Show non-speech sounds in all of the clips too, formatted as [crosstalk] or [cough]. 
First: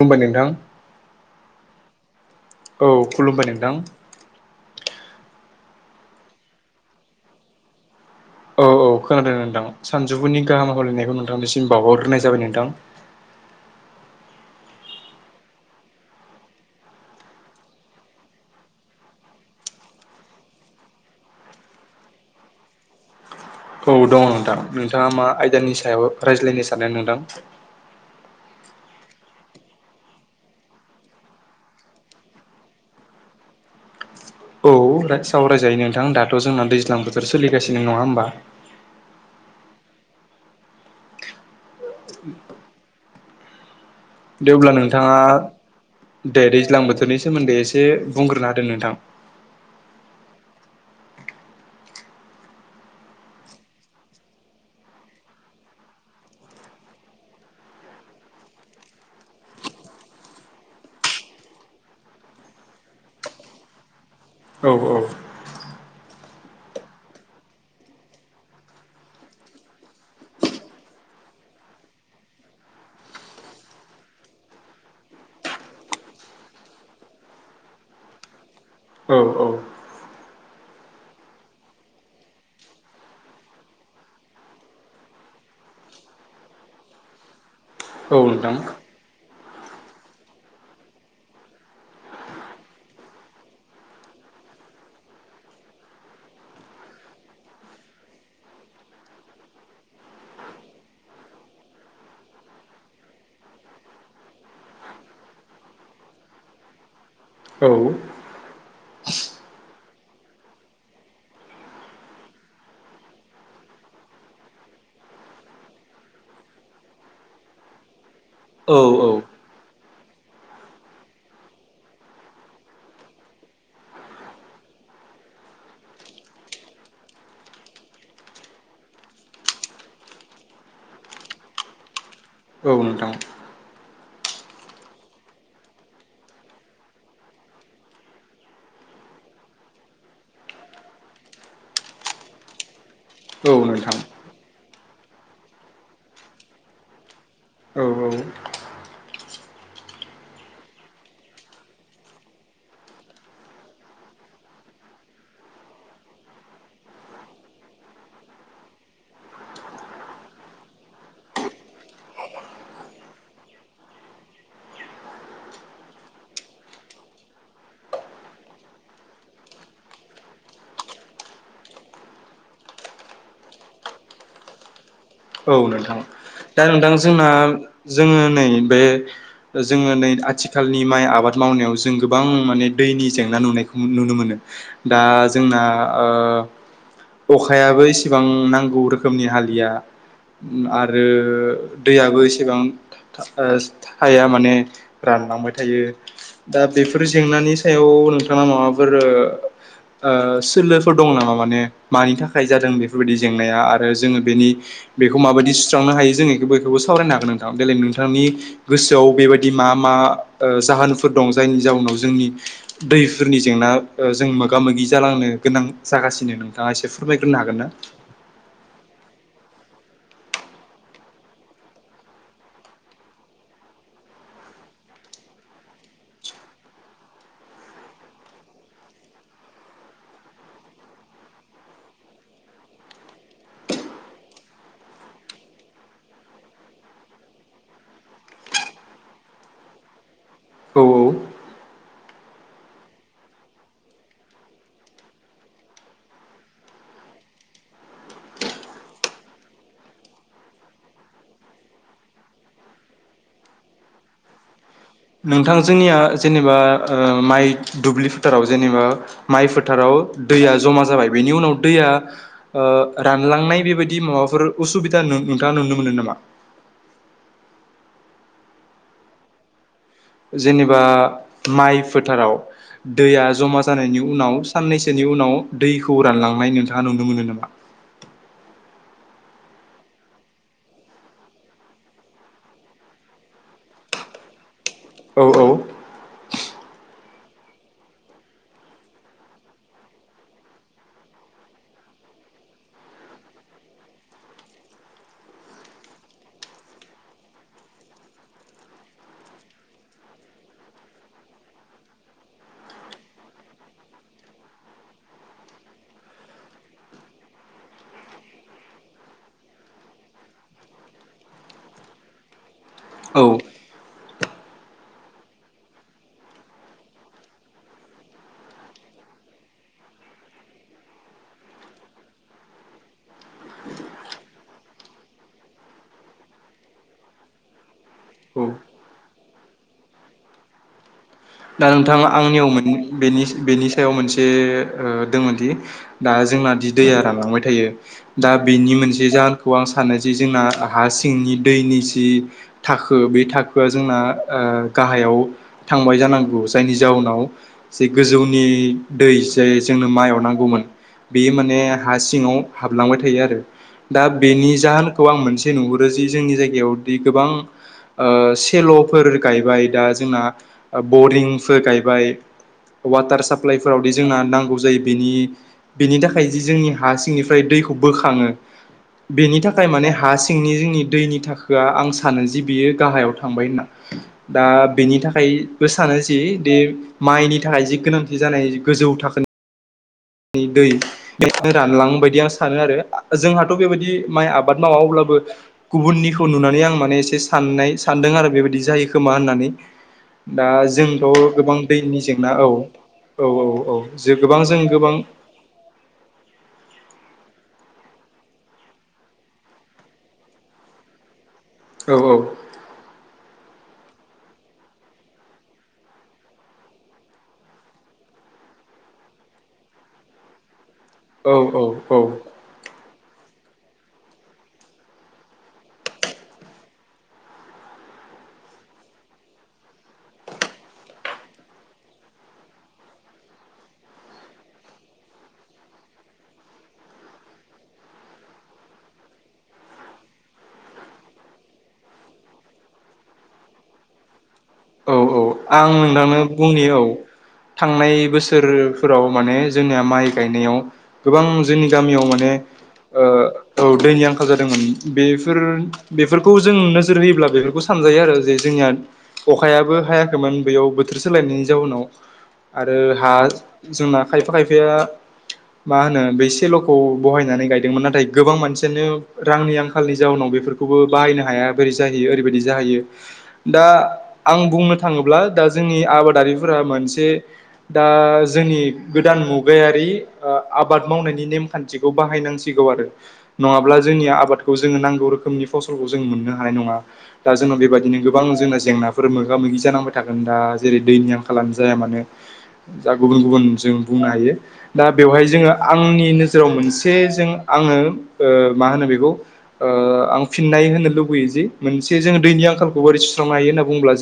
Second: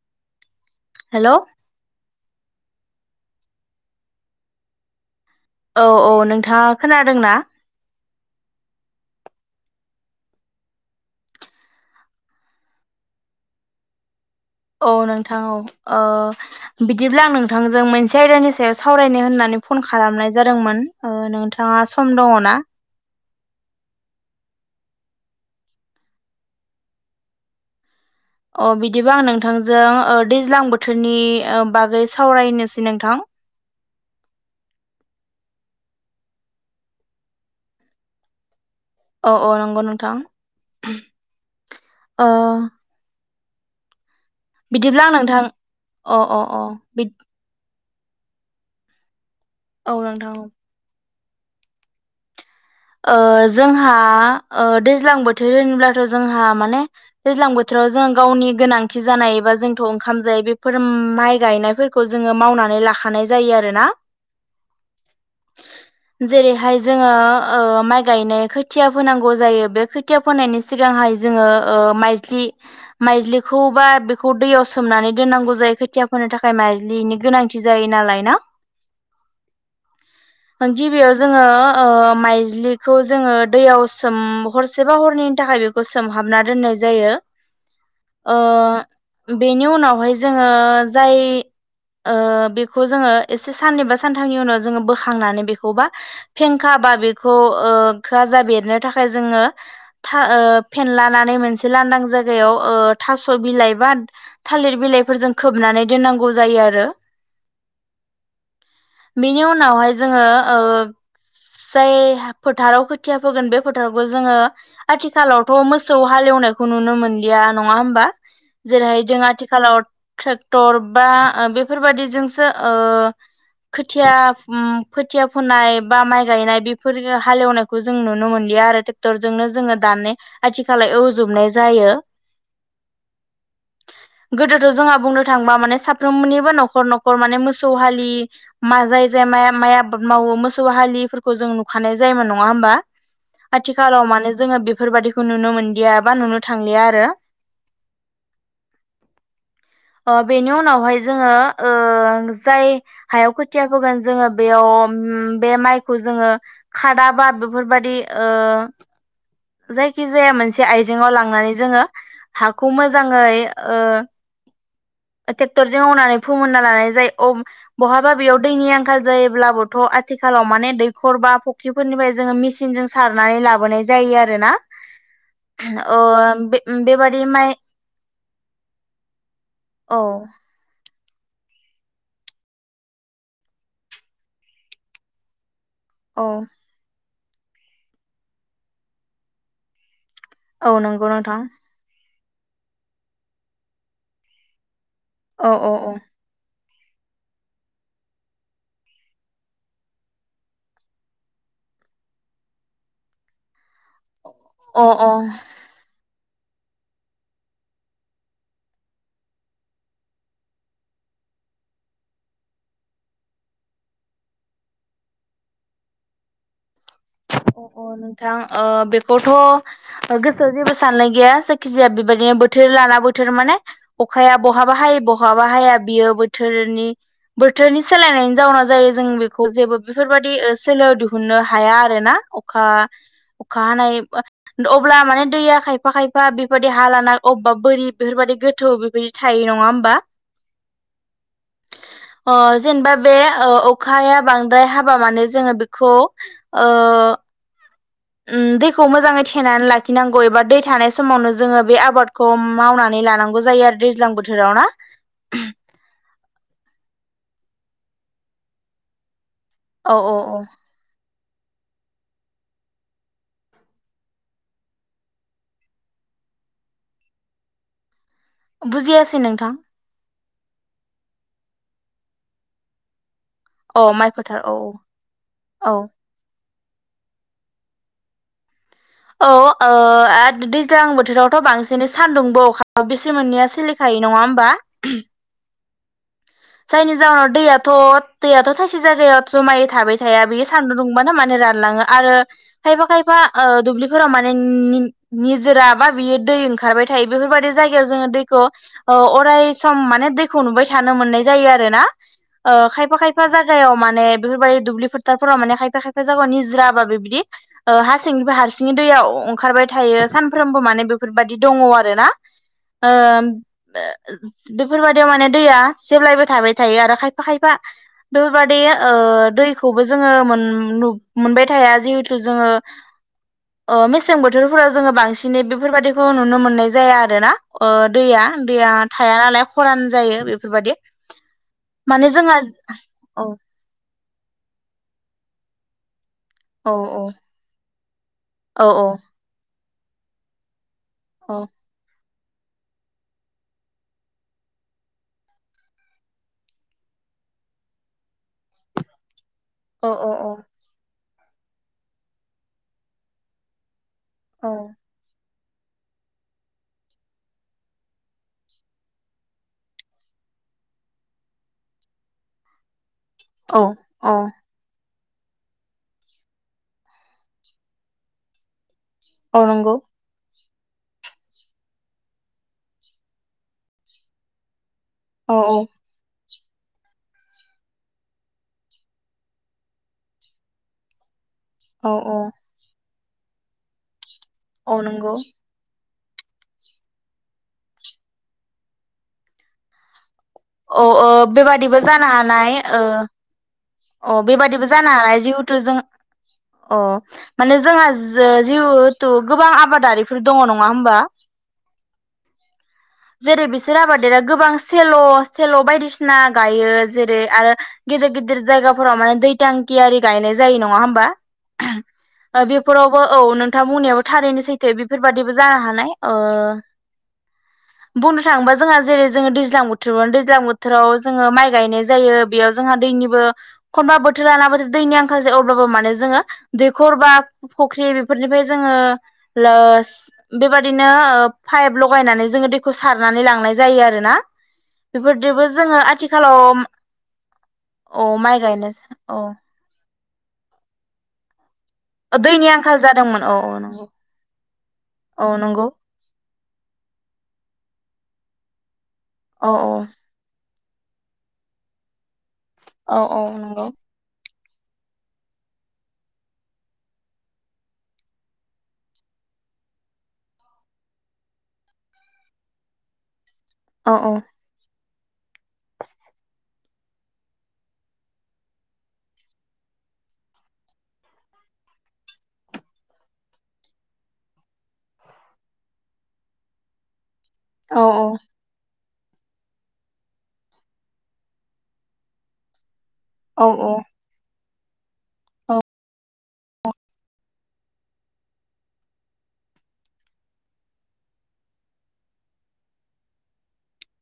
बुंबाय नोंथां हेलौ औ खुलुमबाय नोंथां औ औ नोंथाङा खोनादोंना? औ औ खोनादों नोंथां सानजौफुनि गाहाम हामलायनायखौ नोंथांनिसिम बावहरग्रोनाय जाबाय नोंथां [inaudible] औ नोंथां औ ओ बिदिब्ला आं नोंथांजों मोनसे आयदानि सायाव सावरायनो होननानै फन खालामनाय जादोंमोन नोंथाङा सम दङ ना? औ दङ नोंथां। नोंथाङा मा आयदानि सायाव रायज्लायनो सानदों नोंथां। अ बिदिबा आं नोंथांजों दैज्लां बोथोरनि बागै सावरायनोसै नोंथां। औ सावराय जायो नोंथां। दाथ जोंना दैज्लां बोथोर सोलिगासिनो नङा होमबा। औ औ नंगौ नोंथां। दे अब्ला बिदिब्ला आं नोंथाङा नोंथां अ अ दे अ दैज्लां बि बोथोरनि सोमोन्दै एसे एसे बुंग्रोनो हादों नोंथां। औ नोंथां। ओ जोंहा दैज्लां बोथोर होन्लाथ जोंहा माने दैज्लां बोथोर जों गावनि गोनांथि जानाय एबा जोंथ ओंखाम जायो बेफोर माइ गायनायफोरखौ जोङो मावनानै लाखानाय जायो आरोना। औ औ। जेरैहाय जोङो ओ माइ गायनाय खोथिया फोनांगौ जायो बे खोथिया फोनायनि सिगांहाय जोङो ओ माइज्लि माइज्लिखौ बा बेखौ दैयाव सोमनानै दोननांगौ जायो। खोथिया फोनो थाखाय माइज्लिनि गोनांथि मिथि जायो नालाय ना? औ औ। गिबियाव जोङो ओ माइ बिजलिखौ जोङो दैयाव सोम हरसेबा हरनैनि थाखाय बेखौ सोमहाबना दोननाय जायो। औ ओ नोंथां बेनि उनावहाय जोङो जाय ओ बेखौ जोङो एसे साननैबा सानथामनि उनाव जोङो बोखांनानै बेखौबा फेंखा बा बे खो ओ जा बेरनो थाखाय जोङो फेनलानानै मोनसे लांदां जाय हायाव ओ थास बिलाइ बा थालिर बिलाइफोरजों खोबनानै दोननांगौ जायो आरो। औ। बेनि उनावहाय जोङो औ जाय फोथाराव खोथिया फोगोन बे फोथारावखौ जोङो आथिखालावथ मोसौ हालेवनायखौ नुनो मोन इण्डिया नङा होमबा औ औ जेरैहाय जों आथिखालाव ट्रेक्टर बा बेफोरबादिजोंसो ओ खोथिया ओम खोथिया फोननाय बा माइ गायनाय बे फोर हालेवनायखौ जों नुनो मोनलिया आरो ट्रेक्टरजोंनो जोङो दानो आथिखालाव एवजोबनाय जायो। ओ। ओ नोंथां। [inaudible] गोदोथ जोंहा बुंनो थांबा माने साफ्रोमनिबो नखर नखर माने मोसौ हालि माजाय जे माइ माइ आबाद मावो मोसौ हालिफोरखौ जों नुखानाय जायोमोन नङा होमबा? औ नोंथां आथिखालाव माने जोङो बेफोरबाददिखौ नुनो मोनदिया बा नुनो थांलिया आरो। औ औ। [inaudible] ओ बेनि उनावहाय जोङो ओ जाय हायाव खोथिया फोगोन जोङो बेयाव बे माइखौ जोङो खादाबा बेफोरबायदि ओ जायखि जाया मोनसे आइजेंव लांनानै जोङो हाखौ मोजाङै ओ [inaudible] ट्रेक्टरजों मावनानै फोमोनना लानाय जायो। बहाबा बेयाव दैनि आंखाल जायोब्लाबोथ आथिखाल आथिखालाव माने दैखर बा फख्रिफोरनिफ्राय जोङो मेचिनजों सारनानै लाबोनाय जायो आरोना। औ नोंथां ओ बे दा नोंथां बेबादि जोंना माइ जोङो नै बे जोङो औ नै आथिखालनि नि माइ आबाद मावनायाव जों गोबां माने दैनि जेंना नुनायखौ नुनो मोनो। दा जोंना अ। ओ अखायाबो इसेबां नांगौ रोखोमनि हालिया औ आरो नंगौ नोंथां दैयाबो एसेबां थाया माने औ रानलांबाय औ थायो औ दा बेफोर जेंनानि सायाव नोंथाङा माबाफोर। ओ सोलोफोर दं नामा माने मानि थाखाय जादों बेफोरबायदि जेंनाया आरो जोङो बेनि अ बेखौ अ माबायदि सुस्रांनो हायो जोङो बयखौबो सावरायनो हागोन नोंथां देलाय नोंथांनि गोसोआव बेबायदि मा मा ओ जाहोनफोर दं जा जायनि जाउनाव जोंनि दैफोरनि जेंना ओ जों मोगा मोगि जालांनो गोनां जागासिनो। नोंथाङा एसे फो अ अ नोंथां ओ बेफ बथ' ओ गोसोआव जेबो साननाय गैया जायखिजाया बेबायदिनो बोथोर लाना बोथोर माने अ अखाया बहाबा हायो बहाबा हाया बियो बोथोरनि बोथोरनि सोलायनायनि जाउनाव जायो जों बेखौ जेबो बेफोरबायदि ओ सोलो दिहुननो हाया आर आरोना अखा अखा हानाय अब्ला माने दैया खायफा खायफा बेबायदि हा लाना अबबा बोरि बेफोरबायादि गोथौ बेफोरबायदि थायो नङा होमबा औ औ [unintelligible] [inaudible] अ जेनेबा बे ओ अखाया बांद्राय हाबा माने जोङो बेखौ ओ उम दैखौ मोजाङै थेनानै लाखिनांगौ एबा दै थानाय समावनो जोङो बे आबादखौ मावनानै लानांगौ जायो। जायो आरो‌ दैज्लां बोथोराव ना नोंथां जोंनिया जेनेबा ओ माइ दुब्लि फोथाराव जेनेबा माइ औ फोथाराव औ औ दैया जमा जाबाय बेनि उनाव दैया ओ रानलांनाय बेबायदि माबाफोर उसुबिदा नोंथाङा नुनो मोनो नामा? [unintelligible] [inaudible] बुजियासै नोंथां। जेनेबा माइ फोथाराव दैया ज जमा औ जानायनि माइ फोथार उनाव औ साननैसोनि उनाव औ दैखौ रानलांनाय नु गा नुनो मोनो नामा? औ ओ आ दैज्लां बोथोरावथ' बांसिनै सान्दुंबो अखा बिसोरमोननैया सोलिखायो नङा होमबा औ औ जायनि जाहोनाव दैयाथ' दैयाथ' थाइसे जायगायाव जमायै थाबाय थाया बेयो सान्दुं दुंबानो मानो रानलाङो आरो खायफा खायफा ओ दुब्लिफोराव माने नि निजोरा बा बियो दै दै ओंखारबाय थायो बेफोरबायदि जायगायाव जोङो दैखौ ओ अराय सम माने दैखौ नुबाय थानो मोननाय जा जायो आरो ना ओ खायफा खायफा जायागायाव माने बेफोरबायदि दुब्लि फोथारफोराव माने खायफा खायफा जायगायाव निजोरा बा बेबदि ओ हासिंनिफ्राय हारसिंयै दैयाव अंखारबाय थायो सानफ्रोमबो माने बेफोरबायदि दङ आरो ना ओम औ बेफोरबायदियाव माने दैया जेब्लायबो थाबाय थायो आरो खायफा खायफा बेफोरबायदि ओ दैखौबो जोङो मोन मोनबाय थाया जिहेथु जोङो ओ मेसें बोथोरफोराव जोङो बांसिनै बेफोरबायदिखौ नुनो मोननाय जाया आरोना ओ दैया आं औ दैया थाया नालाय खरान जायो बेफोरबायदि। दा नोंथाङा आंनियाव मोनि औ बेनिस बेनि सायाव मोनसे ओ दोंमोनदि दा जोंना दि औ दैया रानखांबाय थायो दा औ बेनि मोनसे जाहोनखौ आं सानो जि जोंना हा सिंनि औ दैनि जि थाखो बे थाखोआ जोंना ओ गाहायाव थांबाय जानांगौ गौ जायनि जाउनाव जे गोजौनि दै जे जोंनो औ माइआव नांगौमोन बेयो माने हा सिङाव हाबलांबाय थायो आरो दा औ बेनि जाहोनखौ आं मोनसे जे नुहुरोजि जोंनि जायगायाव दि गोबां ओ सेल'फोर गायबाय दा जोंना बरिंफोर गायबाय वाटार औ साप्लाइफोरावदि औ जोंना नांगौ जायो बेनि बेनि थाखाय जि जोंनि हा सिंनिफ्राय दैखौ बोखाङो बेनि औ थाखाय नंगौ माने हासि सिंनि जोंनि दैनि थाखोआ आं सानो जि बियो गाहायाव थांबाय होनना दा बेनि औ औ थाखायबो सानो जि द माइनि थाखाय जि गोनांथि जानाय गोजौ थाखोनि दै रानलां औ औ बायदि आं सानो आरो जोंहाथ' बेबायदि माइ आबाद औ मावा नंगौ अब्लाबो गुबुननि खौ नुनानै आं माने एसे साननाय सानदों आरो बेबायदि जायो खोमा होननानै दा औ ओ जोंथ' गोबां बेबादिबो दैनि जानो जेंना औ हानाय ओ औ औ औ जे गोबां जों गोबां थ'जों अ माने जोंहा जिहेथु गोबां आबादारिफोर दङ नङा होमबा औ औ जेरै बिसोर आबादेरा गोबां सेल'स सेल' बायदिसिना गायो जेरै आरो गिदिर गिदिर जायगाफोराव माने दैथांखियारि गायनाय जायो नङा होमबा औ औ औ बेफोरावबो औ नों खोथा बुंनायाबो थारैनो सैथो बेफोरबाददिबो जानो हानाय ओ बुंनो थाङोबा जोंहा जेरै जोङो दैज्लां बोथोराव दै दैज्लां बोथोराव जोङो माइ गायनाय जायो बेयाव जोंहा दैनिबो एखनबा बोथोर लानाबो दैनि आंखाल जायो ‌ अब्लाबो माने जोङो दैखर बा फुख्रि बेफोरनिफ्राय जोङो लोस बेबायदिनो पाइप लगायनानै जोङो दैखौ सारनानै लांनाय जायो आरोना औ औ बेफोरजोंबो आं जोङो नोंथांनो आथिखालाव बुंनि औ थांनाय औ माइ गायनो बोसोरफोराव औ माने जोंनिया माइ गायनायाव गोबां जोंनि गामियाव माने दैनि आंखाल ओ जादोंमोन औ नंगौ दैनि आंखाल जादोंमोन औ बेफोर नंगौ बेफोरखौ जों नोजोर होयोब्ला बेफोरखौ सानजायो आरो जे जोंनिया औ औ अखायाबो हायाखैमोन बेयाव बोथोर सोलायनायनि जाउनाव आरो औ हा औ नंगौ जोंना खायफा खायफाया मा होनो बे सेल'खौ बहायनानै गायदोंमोन नाथाय गोबां मानसियानो रांनि आंखालनि जाउनाव बेफोरखौबो बाहायनो हाया बोरै जाहैयो ओरैबायदि जाहैयो दा औ औ आं बुंनो थाङोब्ला दा जोंनि आबादारिफोरा मोनसे दा जोंनि गोदान मुगा गायारि आबाद मावनायनि नेम खान्थिखौ बाहायनांसिगौ आरो नङाब्ला जोंनि आबादखौ जोङो नांगौ रोखोमनि फसलखौ जों मननो हानाय नङा दा जोङो बे औ बादिनो गोबां जोंना फोर मोगा मोगि जानांबाय थागोन दा जेरै दैनि आंखालानो जाया मानो जा गुबुन गुबुन औ जों बुंनो हायो दा बेवहाय जोङो आंनि नोजोराव मोनसे जों आङो ओ मा होनो बेखौ आं फिननाय होनो लुबैयो जे मोनसे जों दैनि आंखालखौ बै सुस्रांनो हायो होनना बुब्ला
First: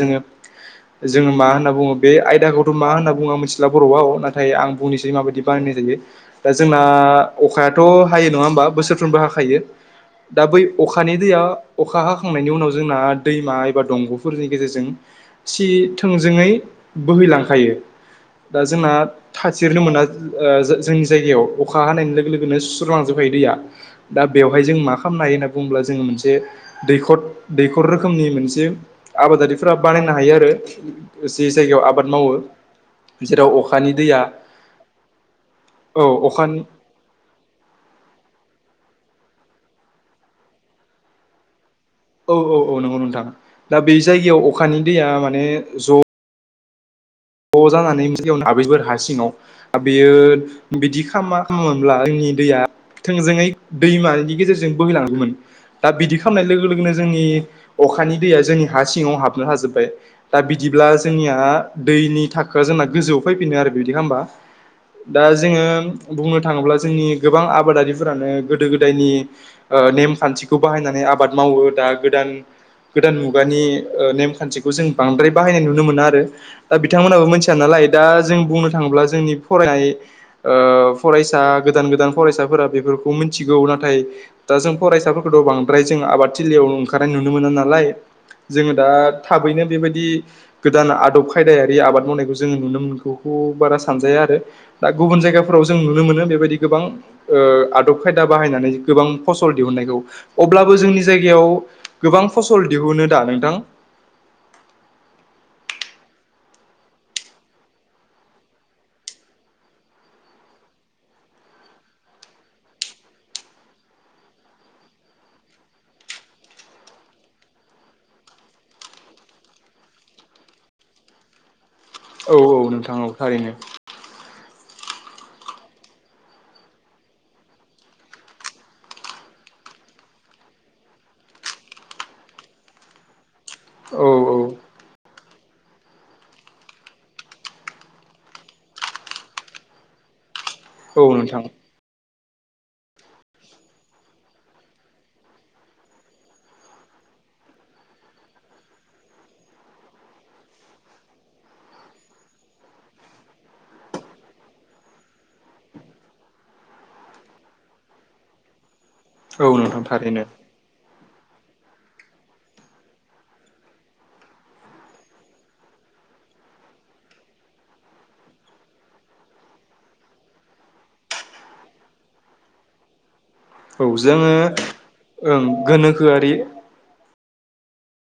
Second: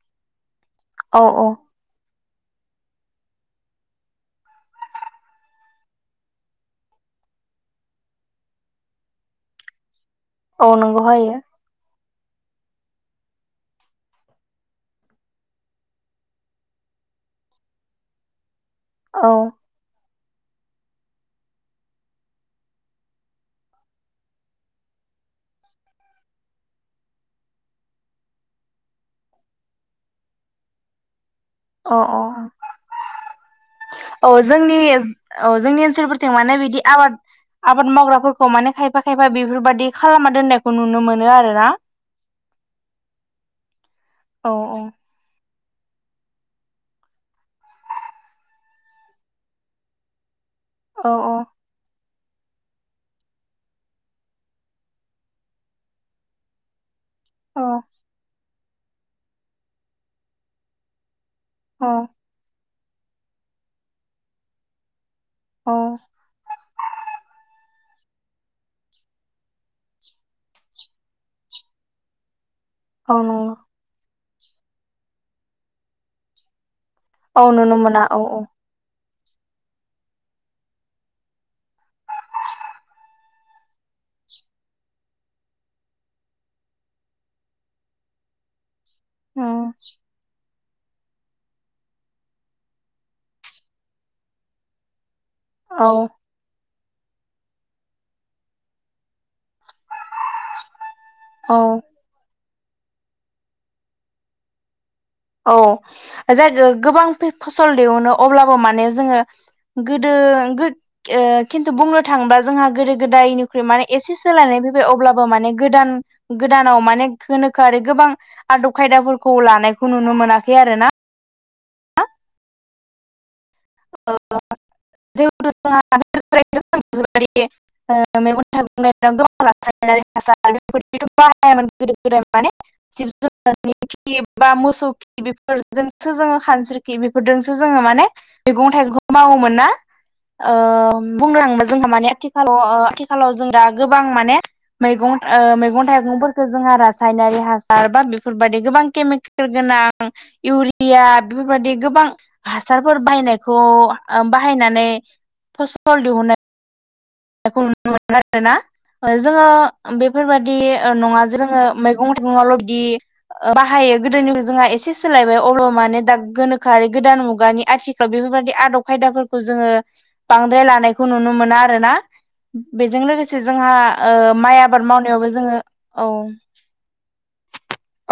औ जोङो मा औ होनना बुङो बे आयदाखौथ' मा होनना बुङो मिथिला बर'आव नाथाय आं बुंनोसै माबायदि बानायनाय जायो दा जोंना आ अखायाथ' हायो नङा होमबा बोसोरफ्रोमबो हाखायो दा बै औ नंगौ अखानि हायो दैया अखा हाखांनायनि उनाव जोंना दैमा एबा दंग' फोरनि गेजेरजों सि थोंजोङै बोहैलांखायो दा जोंना औ थथिरनो मोना ओ जोंनि जायगायाव अखा हानायनि लोगो लोगोनो सुस्रलांजोबखायो दैया दा बेवहाय जों मा खालामनो हाय- यो होनना बुंङोब्ला जोङो मोनसे दैखर दैखर रोखोमनि मोनसे आबादारिफोरा बानायनो हायो आरो जे जायगायाव औ आबाद औ मावो जेराव अखानि दैया औ जोंनि औ जोंनि औ ओनसोलफोरथि माने अखानि बिदि आबाद आबाद मावग्राफोरखौ माने खायफा खायफा बेफोरबादि खालामना दोननायखौ नुनो मोनो आरोना औ औ औ नंगौ नोंथाङा दा बै जायगायाव औ अखानि दैया माने ज' ज' जानानै मोनसे गेवनो आबै बोर हा सिङाव बेयो बिदि औ खालामा खालामोनब्ला जोंनि दैआ थोंजोङै दैमनि गेजेरजों बोहैलांगौमोन दा बिदि खालामनाय लोगो लोगोनो जोंनि औ अखानि दैया जोंनि हा सिङाव हाबनो हाजोबबाय दा बिदिब्ला जोंनिया औ दैनि थाखोआ जोंना गोजौआव फैफिदों आरो बिदि खामबा दा जोङो औ बुंनो थाङोब्ला जोंनि गोबां आबादारि फोरानो गोदो गोदायनि नेमखान्थिखौ बाहायनानै आबाद मावो दा गोदान गोदान औ नंगौ मुगानि ओ नेमखान्थिखौ जों बांद्राय बाहायनाय नुनो मोना आरो दा बिथांमोनहाबो औ मिथिया नुनो नालाय मोना दा औ जों बुंनो थाङोब्ला जोंनि फरायनाय ओ फरायसा गोदान गोदान फरायसाफोरा बेफोरखौ मिथिगौ नाथाय दा जों फरायसाफोरखौथ' बांद्राय जों आबाद थिलियाव ओंखारनाय नुनो मोना नालाय जोङो दा औ थाबैनो बेबायदि गोदान आदब खायदायारि आबाद मावनायखौ जोङो नुनो मोनखौ बारा सानजाया आरो दा गुबुन जायगाफोराव जों नुनो औ मोनो बेबायदि गोबां ओ आदब खायदा बाहायनानै गोबां फसल दिहुननायखौ अब्लाबो जोंनि जायगायाव औ गोबां फसल दिहुनो दा नोंथां औ जाय गोबां फसल दिहुनो अब्लाबो माने जोङो गोदो खिन्थु बुंनो थाङोबा जोंहा गोदो गोदायनिख्रुइ माने एसे सोलायनाय फैबाय अब्लाबो माने गोदान गोदानाव माने गोनोखो आरो गोबां आदब खायदाफोरखौ लानायखौ बेखौ नुनो मोनाखै आरोना औ औ नोंथाङाव थारैनो। [unintelligible] [unintelligible] औ [unintelligible] फोर जोंसो जोङो खानस्रिखि बेफोरजोंसो जोङो माने मैगं थाइगंखौ मावोमोन ना? ओ औ औ बुंनो नोंथां थांबा जोंहा माने आथि खालाव ओ आथिखालाव जों दा गोबां माने मैगं ओ मैगं थाइगंफोरखौ जोंहा रासायनारि हासार बा बेफोरबायदि गोबां खेमिखेल गोनां इउरिया बेफोरबायदि गोबां हासारफोर बाहायनायखौ बाहायनानै फसल दिहुननाय नुनो मोनो आरोना। जोङो औ नोंथां थारैनो बेफोरबायदि ओ नङा जोङो मैगं थाइगंल बिदि बाहायो गोदोनि जोंहा एसे सोलायबाय अब्ला' माने दा गोनोखोआरि गोदान मुगानि आथिखालाव बे फोरबायादि आदब खायदाफोरखौ जोङो बांद्राय लानायखौ नुनो मोना आरो ना। बेजों लोगो से जोंहा औ जोङो ओ माइ आबाद मावनायावबो ओं जोङो औ। गोनोखोआरि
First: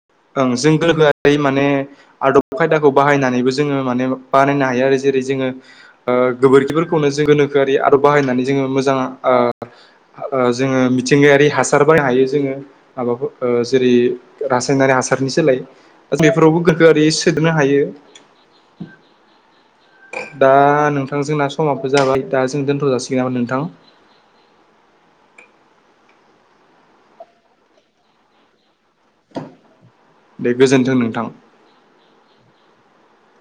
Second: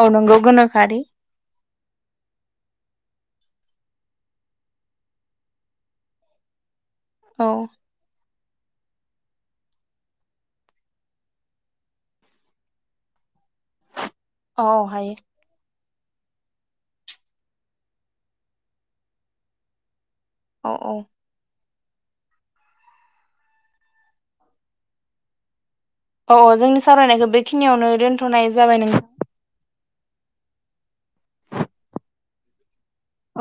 औ नंगौ ओं जों गोनोखोआरि गोनोखोआरियै माने आदब खायदाखौ बाहायनानैबो जोङो माने बानायनो हायो आरो जेरै जों ओ गोबोरखिफोरखौनो जों औ गोनोखोआरि बाहायनानै जों मोजां ओ जों मिथिंगायारि हासार बाहायनो हायो जोङो मा जेरै औ रासायनारि हायो हासारनि सोलाय बेफोरावबो गोनोखोआरि सोदेरनो हायो दा औ औ नोंथांजों नास समाबो जाबाय दा जों दोनथ' जासिगोन नामा नोंथां औ औ जोंनि सावरायनायखौ बेखिनियावनो दोनथ'नाय जाबाय नों बे गोजोन्थों नोंथां।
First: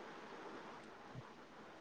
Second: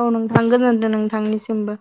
औ नोंथां गोजोनदों नोंथांनिसिमबो।